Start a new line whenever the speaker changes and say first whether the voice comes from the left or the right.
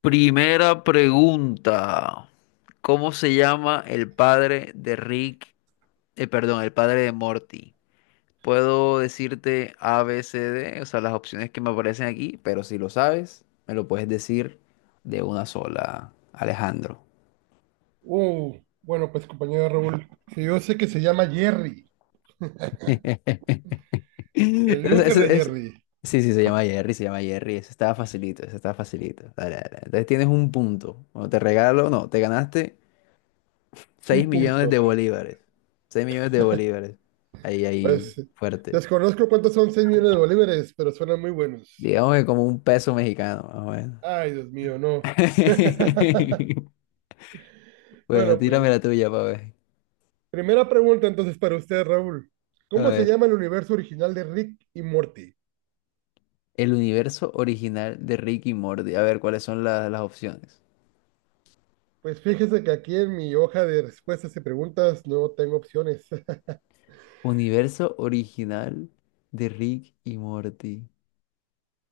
left: Primera pregunta. ¿Cómo se llama el padre de Rick? Perdón, el padre de Morty. Puedo decirte A, B, C, D, o sea, las opciones que me aparecen aquí, pero si lo sabes, me lo puedes decir de una sola, Alejandro.
right: Bueno, pues compañero Raúl, si yo sé que se llama Jerry, el
left: Es- es-
right: loser de
left: es-
right: Jerry,
left: Sí, sí, se llama Jerry, se llama Jerry. Eso estaba facilito, eso estaba facilito. Dale, dale. Entonces tienes un punto. Bueno, te regalo, no, te ganaste 6
right: un
left: millones
right: punto.
left: de bolívares. 6 millones de bolívares. Ahí, ahí,
right: Pues
left: fuerte.
right: desconozco cuántos son 6 millones de bolívares, pero suenan muy buenos.
left: Digamos que como un peso mexicano, más o menos.
right: Ay, Dios mío, no.
left: Bueno,
right: Bueno,
left: tírame la
right: pues,
left: tuya para ver.
right: primera pregunta entonces para usted, Raúl.
left: A
right: ¿Cómo se
left: ver.
right: llama el universo original de Rick y Morty?
left: El universo original de Rick y Morty. A ver, ¿cuáles son las opciones?
right: Pues fíjese que aquí en mi hoja de respuestas y preguntas no tengo opciones.
left: Universo original de Rick y Morty.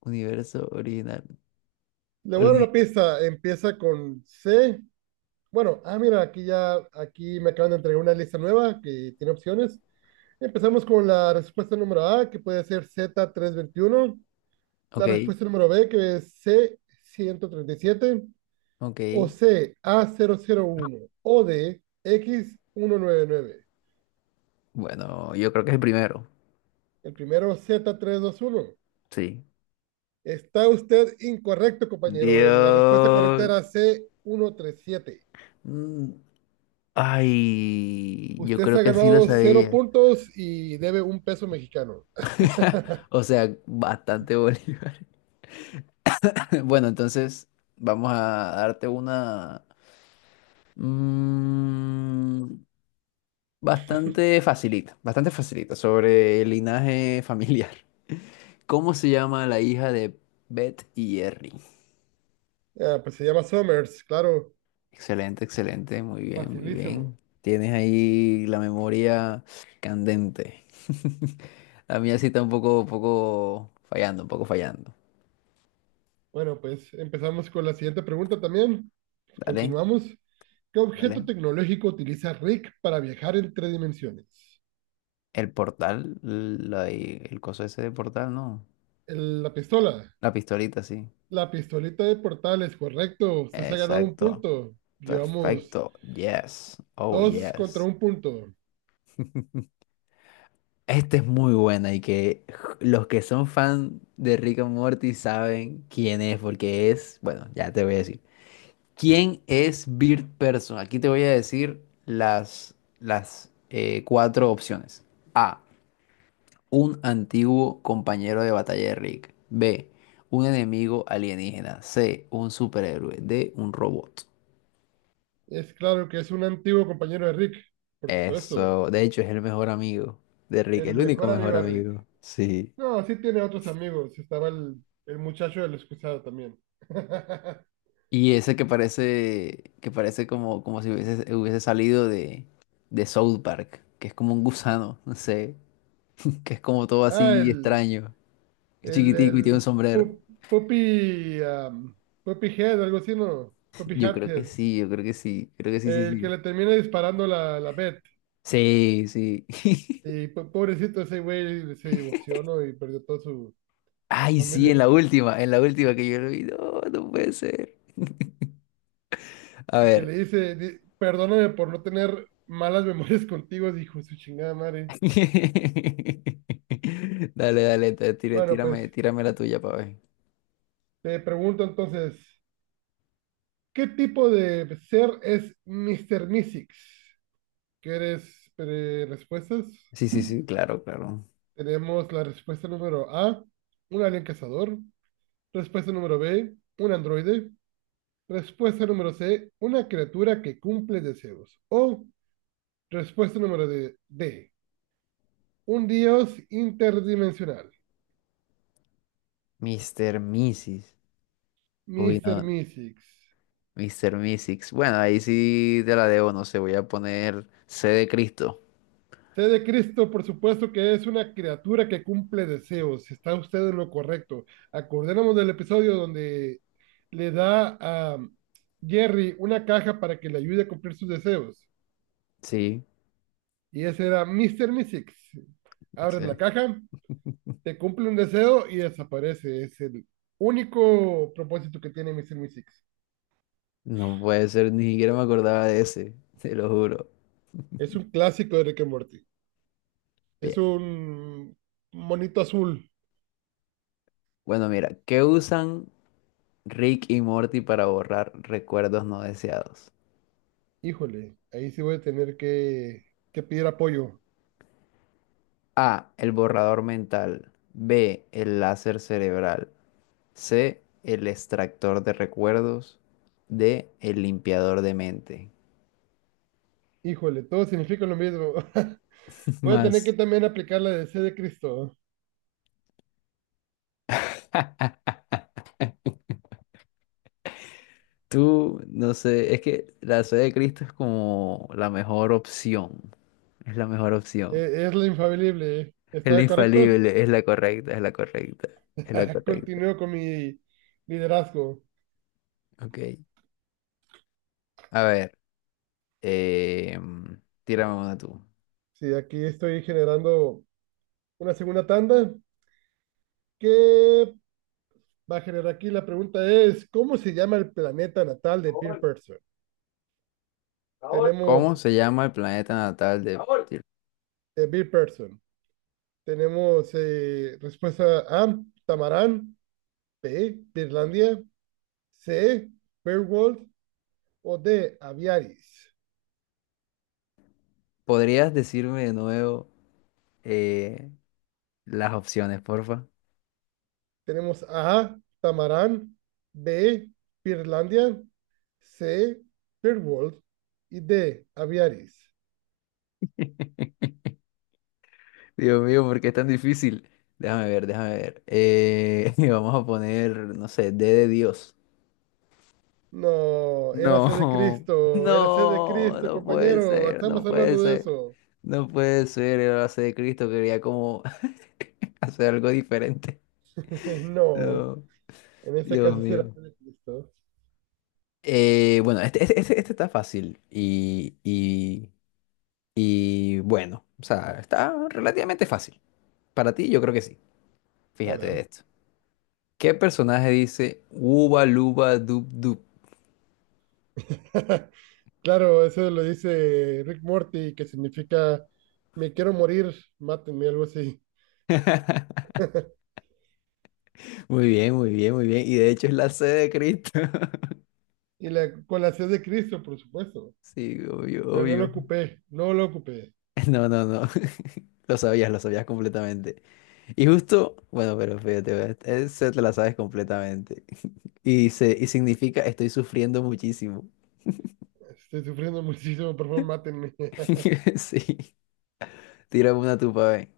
left: Universo original.
right: Le voy a dar
left: Oli-
right: una pista. Empieza con C. Bueno, ah, mira, aquí ya, aquí me acaban de entregar una lista nueva que tiene opciones. Empezamos con la respuesta número A, que puede ser Z321.
left: Ok,
right: La respuesta número B, que es C137, o
left: ok.
right: C, A001, o D, X199.
left: Bueno, yo creo que es el primero.
right: El primero, Z321.
left: Sí.
right: Está usted incorrecto, compañero. La respuesta correcta
left: Dios.
right: era C137.
left: Mm, Ay, yo
right: Usted se
left: creo
right: ha
left: que sí lo
right: ganado cero
left: sabía.
right: puntos y debe un peso mexicano.
left: O sea, bastante Bolívar. Bueno, entonces vamos a darte una mm, bastante facilita sobre el linaje familiar. ¿Cómo se llama la hija de Beth y Jerry?
right: Ah, pues se llama Summers, claro,
left: Excelente, excelente, muy bien, muy
right: facilísimo.
left: bien. Tienes ahí la memoria candente. La mía sí está un poco fallando, un poco fallando.
right: Bueno, pues empezamos con la siguiente pregunta también. Pues,
left: Dale.
right: continuamos. ¿Qué objeto
left: Dale.
right: tecnológico utiliza Rick para viajar entre dimensiones?
left: El portal, y el coso ese de portal, no.
right: La pistola.
left: La pistolita, sí.
right: La pistolita de portales, correcto. Usted se ha ganado un
left: Exacto.
right: punto. Llevamos
left: Perfecto. Yes. Oh,
right: dos contra
left: yes.
right: un punto.
left: Esta es muy buena y que los que son fan de Rick and Morty saben quién es, porque es, bueno, ya te voy a decir. ¿Quién es Bird Person? Aquí te voy a decir las cuatro opciones. A. Un antiguo compañero de batalla de Rick. B. Un enemigo alienígena. C. Un superhéroe. D. Un robot.
right: Es claro que es un antiguo compañero de Rick, por supuesto.
left: Eso. De hecho, es el mejor amigo de Rick.
right: El
left: El único
right: mejor amigo
left: mejor
right: de
left: amigo.
right: Rick.
left: Sí.
right: No, sí tiene otros amigos. Estaba el muchacho del excusado también.
left: Y ese que parece como si hubiese salido de South Park, que es como un gusano, no sé, que es como todo
right: Ah,
left: así
right: el,
left: extraño,
right: el,
left: chiquitico y tiene
right: el
left: un sombrero.
right: pu- Puppy, Puppy Head, algo así, ¿no? Puppy
left: Yo creo que
right: Hathead.
left: sí, yo creo que sí, sí,
right: El que
left: sí.
right: le termina disparando la Beth.
left: Sí, sí.
right: Y pobrecito ese güey se divorció, ¿no? Y perdió toda su
left: Ay, sí,
right: familia.
left: en la última que yo lo vi. No, no puede ser. A
right: Y que
left: ver.
right: le dice, perdóname por no tener malas memorias contigo, dijo su chingada madre.
left: Dale, dale, te- tira-
right: Bueno,
left: tírame,
right: pues
left: tírame la tuya para ver.
right: te pregunto entonces, ¿qué tipo de ser es Mr. Mystics? ¿Quieres respuestas?
left: Sí, sí, sí, claro, claro.
right: Tenemos la respuesta número A, un alien cazador. Respuesta número B, un androide. Respuesta número C, una criatura que cumple deseos. O respuesta número D, un dios interdimensional.
left: Mister Mrs. Uy,
right: Mister
left: no,
right: Mystics.
left: Mister Mrs. Bueno, ahí sí te la debo, no sé, voy a poner C de Cristo.
right: C de Cristo, por supuesto que es una criatura que cumple deseos. Está usted en lo correcto. Acordémonos del episodio donde le da a Jerry una caja para que le ayude a cumplir sus deseos.
left: Sí,
right: Y ese era Mister Mystics. Abres la
left: excelente.
right: caja, te cumple un deseo y desaparece. Es el único propósito que tiene Mister Mystics.
left: No puede ser, ni siquiera me acordaba de ese, te lo juro.
right: Es un clásico de Rick and Morty. Es
left: Bien.
right: un monito azul.
left: Bueno, mira, ¿qué usan Rick y Morty para borrar recuerdos no deseados?
right: Híjole, ahí sí voy a tener que pedir apoyo.
left: A, el borrador mental. B, el láser cerebral. C, el extractor de recuerdos. D, el limpiador de mente.
right: Híjole, todo significa lo mismo. Voy a tener que
left: Más,
right: también aplicar la de C de Cristo.
left: tú, no sé, es que la C de Cristo es como la mejor opción. Es la mejor opción.
right: Es, la infalible.
left: Es la
right: ¿Está correcto?
left: infalible, es la correcta, es la correcta, es la correcta.
right: Continúo con mi liderazgo.
left: Ok. A ver, eh, tírame una tú.
right: Sí, aquí estoy generando una segunda tanda que va a generar aquí. La pregunta es, ¿cómo se llama el planeta natal de Bill Person?
left: ¿Cómo
right: Tenemos
left: se llama el planeta natal de...
right: Bill Person. Tenemos respuesta A, Tamarán, B, Birlandia, C, Beowulf, o D, Aviaris.
left: ¿Podrías decirme de nuevo eh, las opciones, porfa?
right: Tenemos A, Tamarán, B, Birlandia, C, Beowulf y D, Aviaris.
left: Dios mío, ¿por qué es tan difícil? Déjame ver, déjame ver. Y vamos a poner, no sé, D de Dios.
right: No,
left: No,
right: Érase de
left: no,
right: Cristo,
left: no puede
right: compañero.
left: ser, no
right: Estamos
left: puede
right: hablando de
left: ser.
right: eso.
left: No puede ser, el base de Cristo quería como hacer algo diferente.
right: No,
left: No,
right: en ese
left: Dios
right: caso sí
left: mío.
right: érase de Cristo.
left: Bueno, este está fácil y bueno, o sea, está relativamente fácil. Para ti, yo creo que sí.
right: A
left: Fíjate de
right: ver.
left: esto. ¿Qué personaje dice uba luba dub dub?
right: Claro, eso lo dice Rick Morty, que significa me quiero morir, mátenme, algo así.
left: Muy bien, muy bien, muy bien. Y de hecho es la C de Cristo.
right: Y la, con la C de Cristo, por supuesto.
left: Sí, obvio,
right: Pero no lo
left: obvio.
right: ocupé, no lo ocupé.
left: No, no, no. Lo sabías completamente. Y justo, bueno, pero fíjate, ve, te la sabes completamente. Y dice, y significa estoy sufriendo muchísimo.
right: Estoy sufriendo muchísimo, por favor, mátenme.
left: Sí. Tírame una tupa, ve.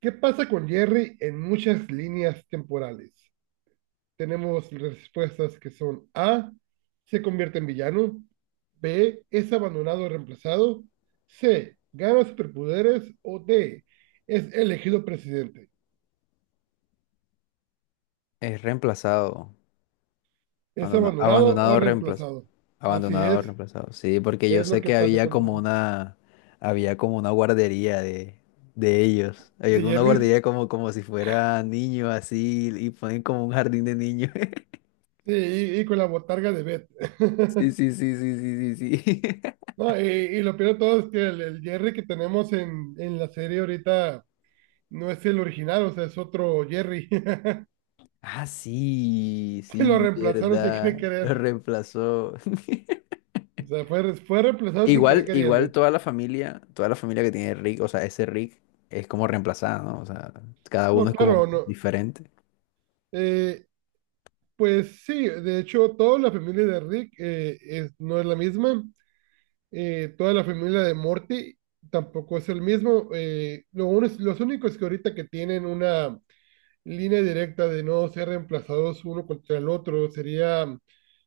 right: ¿Qué pasa con Jerry en muchas líneas temporales? Tenemos respuestas que son A, se convierte en villano, B, es abandonado o reemplazado, C, gana superpoderes, o D, es elegido presidente.
left: Es reemplazado.
right: Es
left: Abandonado,
right: abandonado o
left: abandonado reemplazo.
right: reemplazado. Así
left: Abandonado, reemplazado. Sí, porque yo
right: es lo
left: sé
right: que
left: que
right: pasa
left: había
right: con
left: como
right: Jerry.
left: una, había como una guardería de ellos. Había
right: De
left: como una
right: Jerry's
left: guardería como si fuera niño así y ponen como un jardín de niños.
right: sí, y con la botarga de Beth.
left: Sí, sí, sí, sí, sí, sí, sí.
right: No, y lo peor de todo es que el Jerry que tenemos en la serie ahorita no es el original, o sea, es otro Jerry.
left: Ah, sí,
right: Se lo
left: sí,
right: reemplazaron sin querer
left: verdad. Lo
right: querer.
left: reemplazó.
right: O sea, fue reemplazado sin querer
left: Igual, igual
right: queriendo.
left: toda la familia que tiene Rick, o sea, ese Rick es como reemplazada, ¿no? O sea, cada uno
right: No,
left: es como
right: claro, no.
left: diferente.
right: Eh, pues sí, de hecho, toda la familia de Rick no es la misma. Toda la familia de Morty tampoco es el mismo. Los únicos que ahorita que tienen una línea directa de no ser reemplazados uno contra el otro sería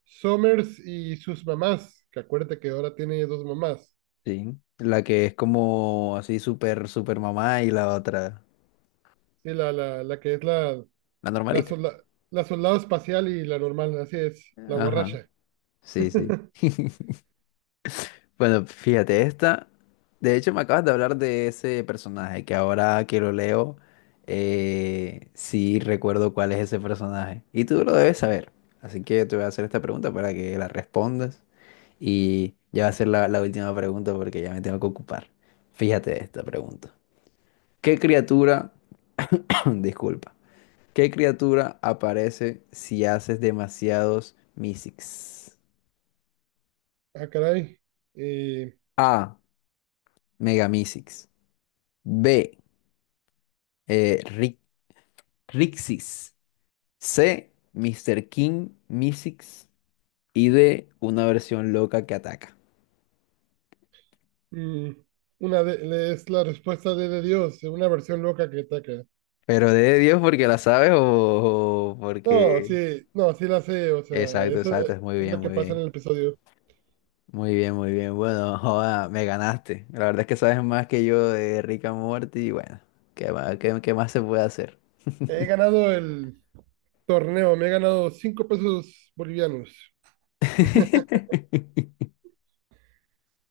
right: Summers y sus mamás, que acuérdate que ahora tiene dos mamás.
left: Sí, la que es como así súper, súper mamá y la otra,
right: Sí, la que es
left: la
right: la,
left: normalita.
right: solda- la soldado espacial y la normal, así es, la
left: Ajá,
right: borracha.
left: sí, sí. Bueno, fíjate, esta, de hecho me acabas de hablar de ese personaje, que ahora que lo leo, sí recuerdo cuál es ese personaje. Y tú lo debes saber. Así que te voy a hacer esta pregunta para que la respondas. Y ya va a ser la última pregunta porque ya me tengo que ocupar. Fíjate esta pregunta. ¿Qué criatura, disculpa. ¿Qué criatura aparece si haces demasiados Mysics?
right: Ah, caray. Eh,
left: A. Mega B. eh, Ri- Rixis. C. Mister King Mysics. Y D. Una versión loca que ataca.
right: mm, es la respuesta de Dios, una versión loca que ataca.
left: Pero de Dios porque la sabes o
right: No,
left: porque...
right: sí, no, sí la sé, o sea,
left: Exacto,
right: eso
left: exacto. Es muy
right: es
left: bien,
right: lo que
left: muy
right: pasa en
left: bien.
right: el episodio.
left: Muy bien, muy bien. Bueno, joda, me ganaste. La verdad es que sabes más que yo de Rick and Morty. Y bueno, ¿qué más, qué más se puede hacer?
right: He ganado el torneo, me he ganado 5 pesos bolivianos.